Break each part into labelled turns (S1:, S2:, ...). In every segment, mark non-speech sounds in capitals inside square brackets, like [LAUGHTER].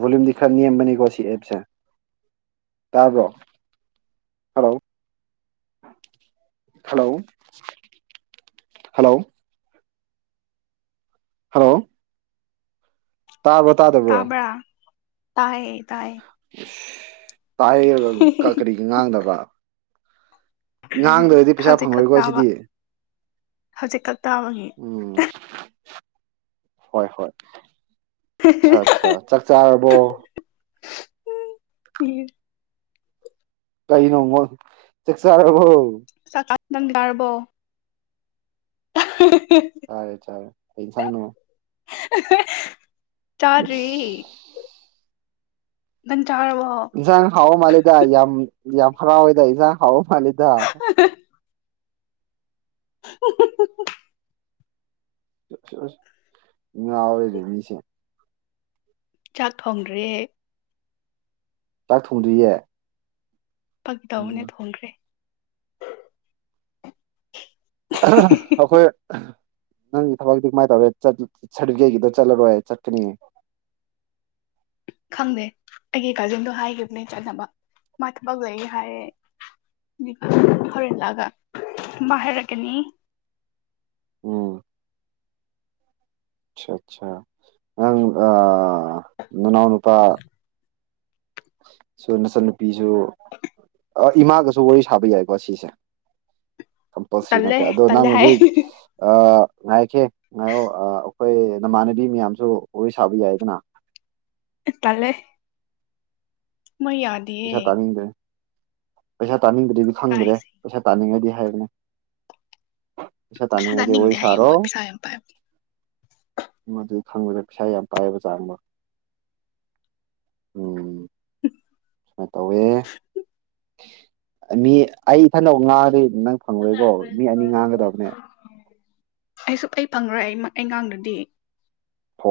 S1: ꯚꯣ ꯂꯤꯥ ꯅꯤꯌꯝ ꯃꯅꯤꯀꯁꯤ ꯑꯦꯁ ꯇ꯭ꯔꯣ ꯍꯂꯣ ꯍꯂꯣ ꯍꯜꯂꯣ ꯍꯜꯂꯣ ꯇꯥꯕꯣ ꯇꯥꯗꯕ꯭ꯔꯣ
S2: ꯇꯌꯦ ꯇꯥꯏꯌꯦ
S1: ꯇꯥ ꯀꯔꯤꯒꯤ ꯉꯥꯡꯗꯕ꯭ꯔꯥ ꯉꯍꯥꯡꯗ꯭ꯔꯗꯤ ꯄꯩꯁꯥ
S2: ꯍꯧꯖꯤꯛ ꯈꯛ
S1: ꯐꯪꯉꯣꯏꯀꯣ
S2: ꯇꯥꯕ
S1: ꯁꯤꯗꯤ
S2: ꯍꯧꯖꯤꯛ ꯀ
S1: ꯎꯝ ꯍꯣꯏ ꯍꯣꯏ ꯑꯆꯥꯆꯥ ꯑꯠꯆꯥ ꯆꯥꯛ ꯆꯥꯔꯕꯣ
S2: ꯎꯝ ꯍ
S1: ꯀꯩꯅꯣꯃꯣ ꯆꯥꯛ ꯆꯥꯔꯔꯕꯣ
S2: ꯆ ꯆ ꯅꯪꯥꯔꯔꯕꯣ [INAUDIBLE]
S1: ꯆꯔꯦ ꯆꯔꯦ ꯑꯩ ꯁꯥꯡꯅ
S2: [INAUDIBLE] ꯇꯥꯔꯔꯤ ꯃ
S1: ꯁꯪ ꯍꯥꯎ ꯃꯥ ꯂꯩꯗ ꯌꯥꯝ ꯐꯔꯥ ꯑꯣꯏꯗꯁ ꯈꯥꯎꯣ ꯍꯜꯗ
S2: [INAUDIBLE]
S1: ꯉꯔꯦꯗꯦꯃꯤꯁꯦ
S2: ꯆꯥꯛ ꯊꯣꯡꯗ꯭ꯔꯦꯍꯦꯛ
S1: ꯆꯥꯛ ꯊꯣꯡꯗ꯭ꯔꯤꯌꯦ
S2: ꯄꯛ ꯇꯎꯅ
S1: ꯎꯝ
S2: ꯊꯣꯡꯈ꯭ꯔꯦ
S1: ꯑꯩꯈꯣꯏ ꯅꯪꯒꯤ ꯊꯕꯛꯇꯤ ꯀꯃꯥꯏꯅ ꯇꯧꯔꯦ ꯆ ꯆ ꯁꯔꯇꯤꯐꯤꯒꯦꯠꯀꯤꯗꯨ ꯆꯠꯂꯔꯣꯏ ꯆꯠꯀꯅꯤ
S2: ꯈꯪꯗꯦ ꯑꯩꯒꯤ ꯀꯖꯤꯟꯗꯣ ꯍꯥꯏꯈꯤꯕꯅꯦ ꯆꯠꯅꯕ꯫ ꯃꯥ ꯊꯕꯛ ꯂꯩꯌꯦ ꯍꯥꯏꯔꯦ ꯍꯣꯔꯦꯜ ꯍꯂꯛꯑꯒ ꯃꯥ ꯍꯥꯏꯔꯛꯀꯅꯤ
S1: ꯑꯣ ꯑꯆꯥ ꯅꯪ ꯑ ꯑ ꯅꯅꯥꯎ ꯅꯨꯄꯥ ꯁꯨ ꯅꯆꯟ ꯅꯨꯄꯤꯖꯨ ꯏꯃꯥꯒꯁꯨ ꯋꯥꯔꯤ ꯁꯥꯕ ꯌꯥꯏꯀꯣ ꯁꯤꯁꯦ ꯀꯝꯄꯜꯁꯔꯤ
S2: ꯇꯜꯂꯦ
S1: ꯅꯠꯇꯦ ꯑꯗꯣ
S2: ꯇꯜꯂꯦ
S1: ꯅꯪ
S2: ꯍꯥꯏ
S1: ꯍꯧꯖꯤꯛ ꯑ ꯉꯥꯏꯀꯦ ꯉꯥꯏꯔꯣ ꯑꯥ ꯑꯦ ꯅꯃꯥꯟꯅꯕꯤ ꯃꯌꯥꯝꯁꯨ ꯋꯥꯔꯤ ꯁꯥꯕ ꯌꯥꯏꯗꯅ
S2: ꯇꯜꯂꯦ꯫ ꯃꯣꯏ ꯌꯥꯗꯤꯌꯦ꯫
S1: ꯄꯩꯁꯥ ꯇꯥꯅꯤꯡꯗ꯭ꯔꯦ ꯄꯩꯁꯥ ꯇꯥꯅꯤꯡꯗ꯭ꯔꯗꯤ ꯈꯪꯗ꯭ꯔꯦ
S2: ꯏꯀꯥꯏꯖꯩ
S1: ꯄꯩꯁꯥ ꯇꯥꯅꯤꯡꯉꯗꯤ [UNINTELLIGIBLE]
S2: ꯄꯩꯁꯥ
S1: ꯇꯥꯅꯤꯡꯉꯗꯤ ꯋꯥꯔꯤ
S2: ꯇꯥꯅꯤꯡꯗꯦ ꯍꯥꯏꯌꯦ
S1: ꯁꯥꯔꯣ
S2: ꯃꯣꯏ ꯄꯩꯁꯥ ꯌꯥꯝ ꯄꯥꯏ
S1: ꯃꯗꯨ ꯈꯪꯕꯗ ꯄꯩꯁꯥ ꯌꯥꯝ ꯄꯥꯏꯕꯖꯥꯅꯤ ꯃꯣꯢ, ꯎꯝ꯫ ꯁꯨꯃꯥꯏꯅ ꯇꯧꯋꯦ, ꯃꯤ ꯑꯩ ꯏꯊꯟꯗ ꯉꯥꯡꯉꯗꯤ ꯅꯪ ꯐꯪꯂꯣꯏꯀꯣ, ꯃꯤ ꯑꯅꯤ ꯉꯥꯡꯒꯗꯕꯅꯦ꯫
S2: ꯑꯩꯁꯨ ꯑꯩ ꯐꯪꯔꯣꯏ ꯑꯩꯃ ꯑꯩ ꯉꯥꯡꯗꯔꯗꯤ꯫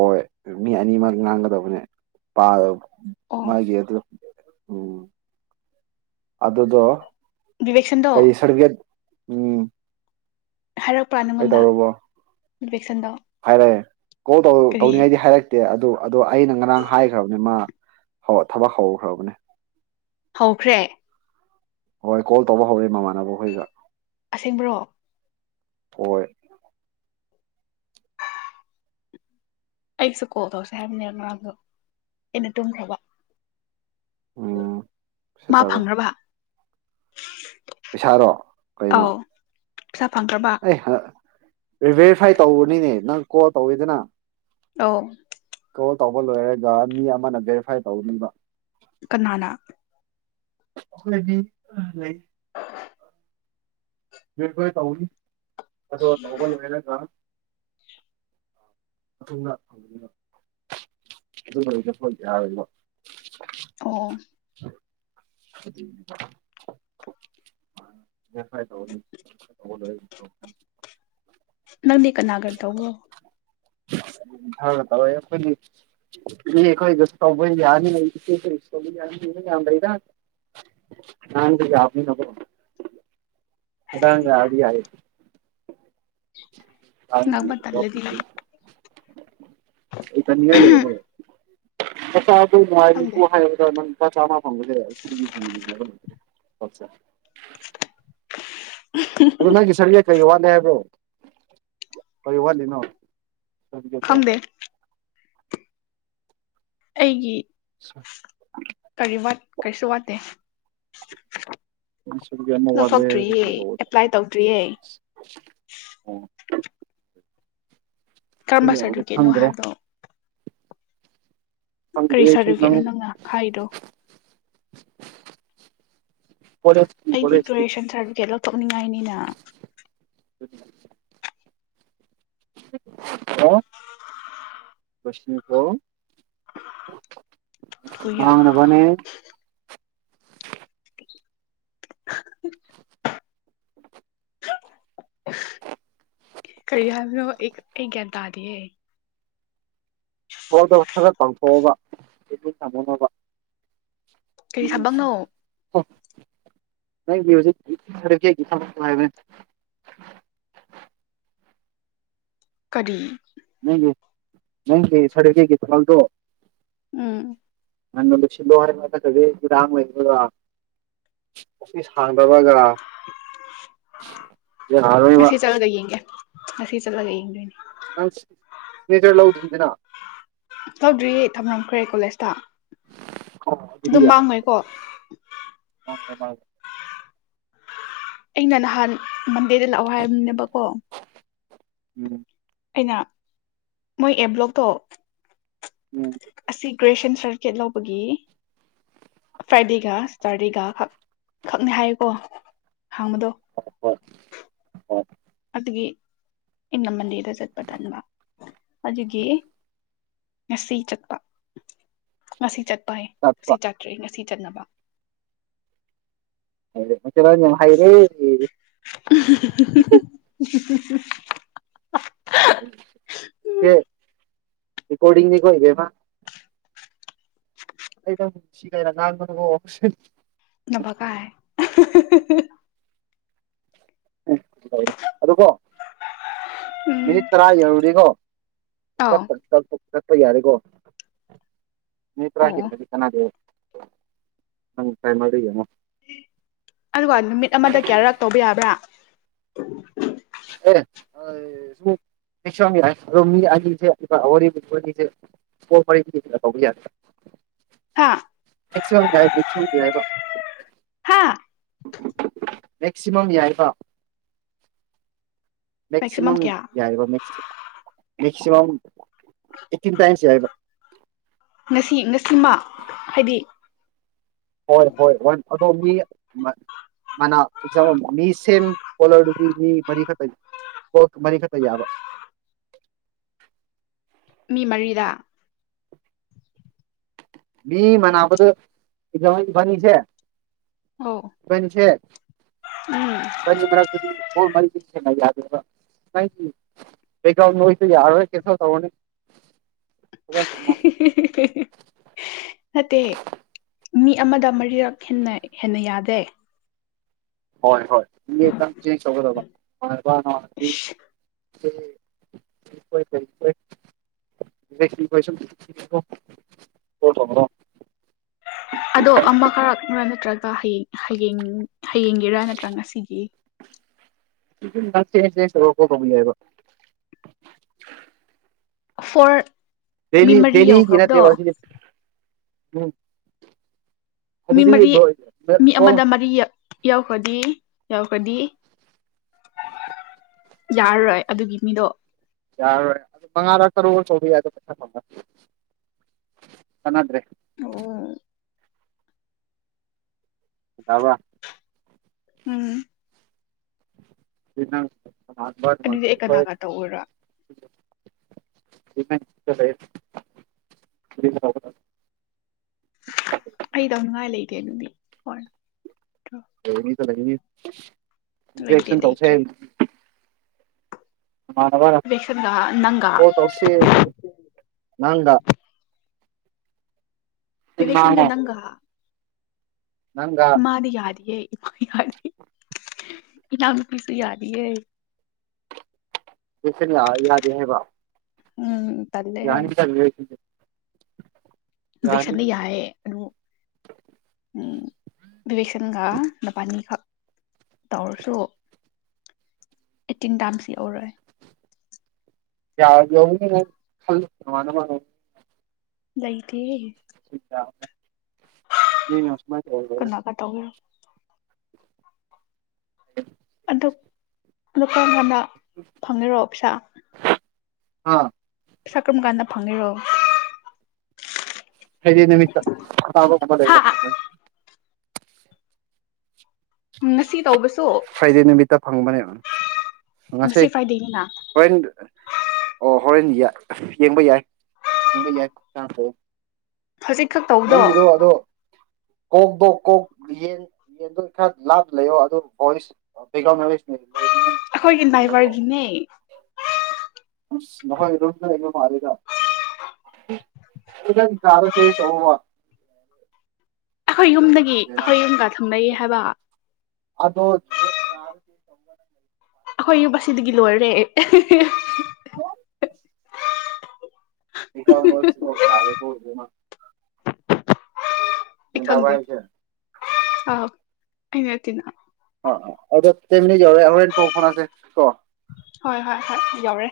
S1: ꯍꯣꯏ ꯃꯤ ꯑꯅꯤꯃꯛꯛ ꯉꯥꯡꯒꯗꯕꯅꯦ ꯄꯥꯏꯌꯣ꯫
S2: ꯑꯣ
S1: ꯃꯥꯒꯤ ꯑꯗꯨ ꯎꯝ ꯑꯗꯨꯗꯣ
S2: ꯕꯤꯕꯦꯛꯁꯟꯗꯣ
S1: ꯀꯩ ꯁꯔꯗꯤꯕꯤꯒꯦꯠ ꯎꯝ꯫
S2: ꯍꯥꯏꯔꯛꯄ꯭ꯔꯥ ꯅꯪꯉꯣꯟꯗ? ꯕꯤꯕꯦꯛꯁꯟꯗꯣ
S1: ꯍꯥꯏꯔꯦ꯫ ꯀꯣꯜ ꯇꯧ
S2: ꯀꯔꯤ
S1: ꯇꯧꯅꯤꯡꯉꯥꯏꯗꯤ ꯍꯥꯏꯔꯛꯇꯦ ꯑꯗꯣ ꯑꯗꯣ ꯑꯩꯅ ꯉꯔꯥꯡ ꯍꯥꯏꯈ꯭ꯔꯕꯅꯦ ꯃꯥ ꯊꯕꯛ ꯍꯧꯈ꯭ꯔꯕꯅꯦ꯫
S2: ꯍꯧꯈ꯭ꯔꯦ?
S1: ꯍꯣꯏ ꯀꯣꯜ ꯇꯧꯕ ꯍꯧꯔꯦ ꯃꯃꯥꯏ ꯃꯈꯣꯏꯒ
S2: ꯑꯁꯦꯡꯕ꯭ꯔꯣ
S1: ꯍꯣꯏ꯫
S2: ꯑꯩꯁꯨ ꯀꯣꯜ ꯇꯧꯁꯦ ꯍꯥꯏꯕꯅꯦ ꯉꯥꯔꯥꯡꯗꯣ ꯑꯩꯅ ꯇꯨꯝꯈ꯭ꯔꯕ꯫
S1: ꯎꯝ
S2: ꯃꯥ
S1: ꯁꯦꯇꯔꯗꯣ
S2: ꯐꯪ꯭ꯒꯔꯕ? [INAUDIBLE]
S1: ꯄꯩꯁꯥꯔꯣ ꯀꯩꯅꯣ?
S2: ꯄꯩꯁꯥ ꯐꯪꯈ꯭ꯔꯕ
S1: ꯑꯩ ꯍ ꯕꯦꯔꯤꯐꯥꯏ ꯇꯧꯕꯅꯤꯅꯦ ꯅꯪ ꯀꯣꯜ ꯇꯧꯋꯤꯗꯅ
S2: ꯑꯧ꯫
S1: ꯀꯣꯜ ꯇꯧꯕ ꯂꯣꯏꯔꯒ ꯃꯤ ꯑꯃꯅ ꯚꯦꯔꯤꯐꯥꯏ ꯇꯧꯒꯅꯤꯕ꯫
S2: ꯀꯅꯥꯅꯥ?
S1: [UNINTELLIGIBLE] ꯕꯦꯔꯤ ꯐꯥꯏ ꯇꯧꯕꯒꯤ꯫ ꯑꯗꯣ ꯇꯧꯕꯥ ꯂꯣꯏꯔꯒꯥ [UNINTELLIGIBLE] ꯌꯥꯔꯣꯏꯕ꯫
S2: ꯑꯣ
S1: [INAUDIBLE] ꯍ ꯍꯥꯏ ꯇ ꯇ ꯆ
S2: ꯀꯅꯥꯒꯔ ꯇꯧꯒꯣ
S1: ꯇꯣꯏ ꯌꯥ ꯌꯥ ꯌꯥꯗ ꯍꯥ ꯑꯥꯡꯒ ꯑꯗꯨꯦ
S2: ꯉꯥꯡꯕ ꯇꯜꯂꯗꯤ
S1: [INAUDIBLE] ꯑꯩ ꯇꯅꯤꯒ ꯂꯩ ꯑ ꯅꯨꯡꯉꯕꯨꯣ ꯍꯥꯏ
S2: ꯈꯪꯗꯦ
S1: ꯍꯦꯟꯕꯨ ꯍꯦꯅꯣꯛ꫰ꯀꯅꯤ ꯄꯣꯠꯁꯦ ꯑꯗꯨ ꯅꯦ ꯁꯔꯤ ꯍꯥꯏ ꯀꯔꯤ ꯋꯥꯠꯂꯤ ꯍꯥꯏꯕ꯭ꯔꯣ ꯀꯔꯤ ꯋꯥꯠꯂꯤꯅꯣ ꯊꯒꯦꯠꯇꯣ
S2: ꯈꯪꯗꯦ ꯑꯩꯒꯤ ꯀꯔꯤ ꯋꯥꯠ ꯀꯩꯁꯨ ꯋꯥꯇꯦ
S1: ꯄ ꯁꯨꯄꯌꯥ ꯃ ꯋꯥꯂꯦ
S2: ꯂꯧꯊꯣꯛꯇ꯭ꯔꯤꯌꯦ ꯑꯦꯄ꯭ꯂꯥꯏ ꯇꯧꯗ꯭ꯔꯤꯌꯦ
S1: ꯑꯗꯨꯒꯤ
S2: ꯀꯔꯝꯕ
S1: ꯑꯣꯏꯔꯝꯒꯅꯤ
S2: ꯁꯥꯔꯇꯤꯐꯤꯀꯦꯠꯅꯣ
S1: ꯈꯪꯗ꯭ꯔꯦ
S2: ꯍꯥꯏꯕꯗꯅꯣ
S1: ꯈꯪꯗꯦ
S2: ꯀꯔꯤ
S1: ꯑꯩꯁꯨ
S2: ꯁꯥꯔꯇꯤꯐꯤꯀꯦꯠꯅꯣ ꯅꯪꯅ ꯍꯥꯏꯗꯣ
S1: [INAUDIBLE] ꯄꯦ ꯏꯁꯇꯔꯤ ꯄꯦ ꯏꯁꯇꯔꯤ
S2: ꯇꯣꯛꯅꯤꯡꯉꯥꯏꯅꯤꯅ
S1: ꯎ ꯎ ꯑ ꯁ ꯀꯣ
S2: ꯊꯨꯌꯥ
S1: ꯃꯥꯅ ꯐꯅꯦ
S2: ꯀꯔꯤ ꯍꯥꯏꯅ ꯑꯩ ꯀꯟ ꯇꯥꯗꯤꯌꯦ
S1: ꯍꯗꯁꯔ ꯇꯥꯡꯊꯣꯛꯑꯕ ꯑꯗꯨꯗꯤ ꯀꯃꯅꯣꯕ
S2: ꯀꯔꯤ ꯊꯕꯛꯅꯣ
S1: ꯖꯤ
S2: ꯀꯔꯤ
S1: ꯅ ꯅꯪꯒꯤ ꯁ ꯍꯒꯤꯜꯗꯣ
S2: ꯎꯝ
S1: ꯅꯪ ꯁꯤꯔ ꯑꯣꯏ ꯑꯣ ꯍ ꯄꯕꯒ
S2: ꯁꯤ ꯆꯂꯒ ꯌꯦꯡꯒꯦ ꯉ ꯆꯠꯂꯒ ꯌꯦꯡꯗꯣꯏꯅꯤ
S1: ꯅꯪ ꯁꯅꯦꯇꯔ ꯂ ꯂꯧꯗ꯭ꯔꯗꯅ
S2: ꯇꯧꯗ꯭ꯔꯤꯌꯦ ꯊꯝꯂꯝꯝꯈ꯭ꯔꯦ ꯀꯣꯂꯦꯖꯇ
S1: ꯑꯗꯨ
S2: ꯑꯗꯨꯝ
S1: ꯌꯥ
S2: ꯃꯥꯡꯉꯣꯏꯀꯣ ꯑꯩꯅ ꯅꯍꯥꯟ ꯃꯟꯗꯦꯗ ꯂꯥꯛꯑꯣ ꯍꯥꯏꯔꯕꯝꯅꯦꯕꯀꯣ
S1: ꯎꯝ
S2: ꯑꯩꯅ ꯃꯣꯏ ꯑꯦ ꯕ꯭ꯂꯣꯛꯇꯣ
S1: ꯎꯝ
S2: ꯒ꯭ꯔꯦꯁꯟ ꯁꯔꯇꯤꯐꯤꯀꯦꯠ ꯂꯧꯕꯒꯤ ꯐ꯭ꯔꯥꯏꯗꯦꯒ ꯁꯇꯔꯗꯦꯒ ꯈꯛ ꯈꯛꯅꯦ ꯍꯥꯏꯌꯦꯀꯣ ꯍꯥꯡꯕꯗꯣ
S1: ꯍ ꯍꯣꯏ ꯍ
S2: ꯑꯗꯨꯒꯤ ꯏꯅ ꯃꯟꯗꯤꯦꯔꯗ ꯆꯠꯄ ꯇꯟꯕ ꯑꯗꯨꯒꯤ ꯉꯁꯤ ꯆꯠꯄ ꯉꯁꯤ ꯆꯠ ꯄꯥꯏ
S1: ꯇꯞꯄ
S2: ꯉ ꯆꯥꯇ꯭ꯔꯦ ꯉꯁꯤ ꯆꯠꯅꯕ
S1: ꯎ ꯍꯥꯏꯔꯦꯦ
S2: [INAUDIBLE]
S1: ꯔꯀꯣꯗꯤꯅꯤ ꯀꯣꯏꯕꯃ ꯑꯩꯗꯅꯨꯡ ꯁꯤ ꯀꯥꯏꯅ ꯉꯥꯡꯒ ꯑꯣ
S2: ꯅꯕ ꯀ
S1: ꯎꯦ ꯑ ꯀꯣ
S2: ꯎꯝ
S1: ꯃꯦꯔꯤ ꯇꯔ ꯌꯔꯨꯔꯤꯒꯣ
S2: ꯑꯧ
S1: ꯆꯠꯄ ꯌꯥꯔꯦꯀꯣ ꯃꯤꯇ꯭ꯔ
S2: ꯑꯣ
S1: ꯍꯥꯏꯔꯗꯤ ꯆꯗꯦ ꯅꯪ ꯐꯥꯏ ꯃꯒꯦꯅꯣ
S2: ꯑꯗꯨꯒ ꯅꯨꯃꯤꯠ ꯑꯃꯗ ꯀꯌꯥꯔꯛ ꯇꯧꯕ ꯌꯥꯕ꯭ꯔꯥ [UNINTELLIGIBLE]
S1: [UNINTELLIGIBLE] [INAUDIBLE] [UNINTELLIGIBLE] [UNINTELLIGIBLE]
S2: ꯍꯥ ꯍꯥ
S1: [UNINTELLIGIBLE] ꯃꯦꯛꯁꯤꯃꯝ ꯌꯥꯏꯕ ꯃꯦꯛꯁꯤꯃꯝ ꯌꯥꯏꯕ ꯃꯦꯛ [UNINTELLIGIBLE] ꯃꯦꯛꯁꯤꯃꯝ ꯑꯇꯤꯟ ꯇꯥꯏꯝꯁ ꯌꯥꯏꯕ
S2: ꯉꯁꯤ ꯉꯁꯤꯃ ꯍꯥꯏꯗꯤ
S1: ꯍꯣꯏ ꯍꯣꯏ ꯍꯣꯏ ꯑꯗꯣ ꯃꯤ ꯃꯥꯅ ꯑꯦꯛꯖꯥꯝ ꯃꯤ ꯁꯦꯝ ꯀꯣꯂꯔꯗꯨꯗꯤ ꯃꯤ ꯃꯔꯤꯈꯛꯇ ꯃꯔꯤꯈꯛꯇ ꯌꯥꯕ
S2: ꯃꯤ ꯃꯔꯤꯗ
S1: ꯃꯤ ꯃꯅꯥꯕꯗꯨ [UNINTELLIGIBLE] ꯏꯕꯥꯟ ꯅꯤꯁꯦ
S2: ꯑꯧ ꯎꯝ
S1: [UNINTELLIGIBLE] [INAUDIBLE] ꯍꯦꯟꯅꯥ ꯌꯥꯗꯦꯕ ꯅꯪꯒꯤ ꯕꯦꯛꯒꯔꯥꯎꯟ ꯅꯣꯏꯁꯇꯨ ꯌꯥꯔꯔꯣꯏ ꯀꯦꯟꯁꯦꯜ ꯇꯧꯔꯅꯤ ꯐꯖꯅ
S2: ꯍꯤ
S1: ꯊꯝꯃꯣ
S2: ꯍꯤ ꯍꯤ ꯅꯠꯇꯦ ꯃꯤ ꯑꯃꯗ ꯃꯔꯤꯔꯛ ꯍꯦꯟꯅ ꯍꯦꯟꯅ ꯌꯥꯗꯦ
S1: ꯍꯣꯏ ꯍꯣꯏ
S2: ꯏꯁ
S1: [UNINTELLIGIBLE] [UNINTELLIGIBLE] [UNINTELLIGIBLE] [UNINTELLIGIBLE] [INAUDIBLE] [INAUDIBLE]
S2: ꯑꯗꯣ ꯑꯃꯈꯔꯛꯔꯥ ꯅꯠꯇ꯭ꯔ ꯍꯌꯦꯡ ꯍꯌꯦꯡ ꯍꯌꯦꯡꯒꯤꯔꯥ ꯅꯠꯇ꯭ꯔ ꯉꯁꯤꯒꯤ
S1: [UNINTELLIGIBLE] [UNINTELLIGIBLE]
S2: ꯐꯣꯔ ꯃꯤ
S1: ꯗꯦꯂꯤ
S2: ꯃꯔꯤ
S1: ꯗꯦꯂꯤꯒꯤ
S2: ꯌꯧꯈ꯭ꯔꯕꯗꯣ
S1: ꯅꯠꯇꯦꯕꯥ ꯑꯁꯤꯗꯤ [UNINTELLIGIBLE]
S2: ꯃꯤ
S1: ꯑꯗꯨꯗꯤ
S2: ꯃꯔꯤ
S1: ꯂꯣꯏ
S2: ꯃꯤ
S1: ꯀꯣꯜ
S2: ꯑꯃꯗ ꯃꯔꯤ ꯌꯥꯎꯈ꯭ꯔꯗꯤ ꯌꯧꯈ꯭ꯔꯗꯤ ꯌꯥꯔꯔꯣꯏ ꯑꯗꯨꯒꯤ ꯃꯤꯗꯣ
S1: ꯌꯥꯔꯔꯣꯏ ꯑꯗꯨ ꯃꯉꯥꯔꯛ ꯇꯔꯨ ꯔꯛ ꯇꯧꯕ ꯌꯥꯗꯦ ꯄꯩꯁꯥ ꯐꯪ ꯉꯔꯣꯏ ꯀꯥꯟꯅꯗ꯭ꯔꯦ
S2: ꯑꯣ
S1: ꯇꯕ꯭ꯔꯥ
S2: ꯎꯝ
S1: ꯗꯣꯏꯅꯣ
S2: ꯑꯗꯨꯗꯤ ꯑꯩ ꯀꯅꯥꯒ ꯇꯧꯔ
S1: [UNINTELLIGIBLE] [UNINTELLIGIBLE] [UNINTELLIGIBLE] [INAUDIBLE] [INAUDIBLE]
S2: ꯑꯩ ꯇꯧꯅꯤꯡꯉꯥꯏ ꯂꯩꯇꯦ ꯑꯗꯨꯗꯤ ꯍꯣꯏ꯫
S1: [UNINTELLIGIBLE] ꯂꯩꯒꯅꯤ
S2: ꯂꯩꯇꯦ
S1: ꯏꯟꯖꯦꯛꯁꯟ
S2: ꯂꯩꯇ꯭ꯔꯦ
S1: ꯇꯧꯁꯦ ꯅꯥꯃꯟꯥꯅꯕ
S2: ꯕꯤꯕꯦꯛꯁꯟꯒ ꯅꯪꯒ
S1: ꯀꯦꯜ ꯇꯧꯁꯤ ꯅꯪꯗ
S2: ꯕꯦ ꯕꯦ ꯁꯟꯒ ꯅꯪꯒ
S1: ꯅꯪꯒ
S2: ꯃꯥꯗꯤ ꯌꯥꯗꯤꯌꯦ ꯍꯥꯌꯥ ꯏꯅꯥꯎꯅꯨꯄꯤꯁꯨ ꯌꯥꯗꯤꯌꯦ
S1: ꯌꯦꯁꯅꯤ ꯂꯛ ꯑꯥ ꯌꯥꯗꯦ ꯍꯥꯏꯕ
S2: ꯎꯝ ꯇꯜꯂꯦ ꯍꯥꯏ
S1: ꯌꯥꯅꯤꯗ [UNINTELLIGIBLE]
S2: ꯕꯁꯅꯤ
S1: ꯌꯥꯅꯤ
S2: ꯌꯥꯌꯦ ꯑꯗꯨ ꯎꯝ ꯕꯤꯕꯦꯁꯟꯒ ꯅꯄꯅꯤꯒ ꯇꯧꯔꯁꯨ ꯑꯦꯇꯤꯡ ꯗꯥꯝꯁꯤꯎꯧꯔꯣꯏ
S1: ꯌꯥꯔ ꯌꯧꯅ ꯃꯥ
S2: ꯂꯩ ꯇꯦ
S1: ꯁꯤꯗꯦ ꯃꯤꯅꯥ ꯑꯁꯨꯃꯥꯏꯅꯥ ꯇꯧ
S2: ꯀꯅꯥꯒ ꯇꯧꯒꯦꯔꯣ
S1: ꯎ
S2: ꯑꯗꯨꯗꯣ ꯑꯗ ꯀꯗ ꯐꯪꯅꯔꯣꯑꯣ ꯄꯩꯁꯥ
S1: ꯑꯥ
S2: ꯁꯀ꯭ꯔꯝ ꯀꯥꯟꯗ ꯐꯪꯉꯤꯔꯣ
S1: ꯍꯥꯏꯩꯗꯤ ꯅꯨꯃꯤꯠꯇ
S2: ꯍꯥ ꯎ ꯉꯁꯤ ꯇꯧꯕꯁꯨ
S1: ꯐ꯭ꯔꯥꯏꯗꯦ ꯅꯨꯃꯤꯠꯇ ꯐꯪꯕꯅꯦ ꯉꯁꯦ
S2: ꯉꯁꯤ ꯐ꯭ꯔꯥꯏꯗꯦꯅꯤꯅ
S1: ꯍꯦꯟ ꯑꯣ ꯍꯣꯔꯦꯟ ꯌꯦꯡꯕ ꯌꯥꯏ ꯐꯪꯕ ꯌꯥꯏ ꯈꯨ ꯆ ꯇꯧꯦ
S2: ꯐꯖꯤꯛꯈꯛ ꯇꯧꯕꯗꯣ
S1: ꯀꯣꯛꯗꯣ ꯀꯣꯛ ꯌꯦꯟ ꯌꯦꯟꯗꯣ ꯂꯥ ꯂꯩꯑꯣ ꯑꯗꯨꯚ ꯦꯥꯝ
S2: ꯑꯩꯈꯣꯏꯒꯤ ꯗ꯭ꯔꯥꯏꯚꯔꯒꯤꯅꯦ
S1: ꯅꯉꯣ ꯃꯥꯔꯦ ꯀꯥꯗ ꯆꯩꯦ ꯁ
S2: ꯑꯩꯈꯣꯏ ꯌꯨꯝꯗꯒꯤ ꯑꯩꯈꯣꯏ ꯌꯨꯝꯒ ꯊꯝꯅꯩ ꯍꯥꯏꯕ
S1: ꯇ
S2: ꯑꯩꯈꯣꯏ ꯌꯕꯥꯁꯤꯗꯒꯤ ꯂꯣꯏꯔꯦ
S1: ꯍ
S2: [INAUDIBLE]
S1: ꯏ ꯀ ꯌꯥꯔꯦ ꯀꯗꯅ ꯗꯕꯏꯁ
S2: ꯑ ꯑꯩꯅ ꯇꯅ
S1: ꯇꯝ ꯀꯔ ꯍꯣꯔꯦꯟ ꯄꯣ ꯐꯅꯦ ꯀꯣ
S2: ꯍꯣꯏ ꯍꯣꯏ ꯍꯣꯏ ꯌꯥꯎꯔꯦ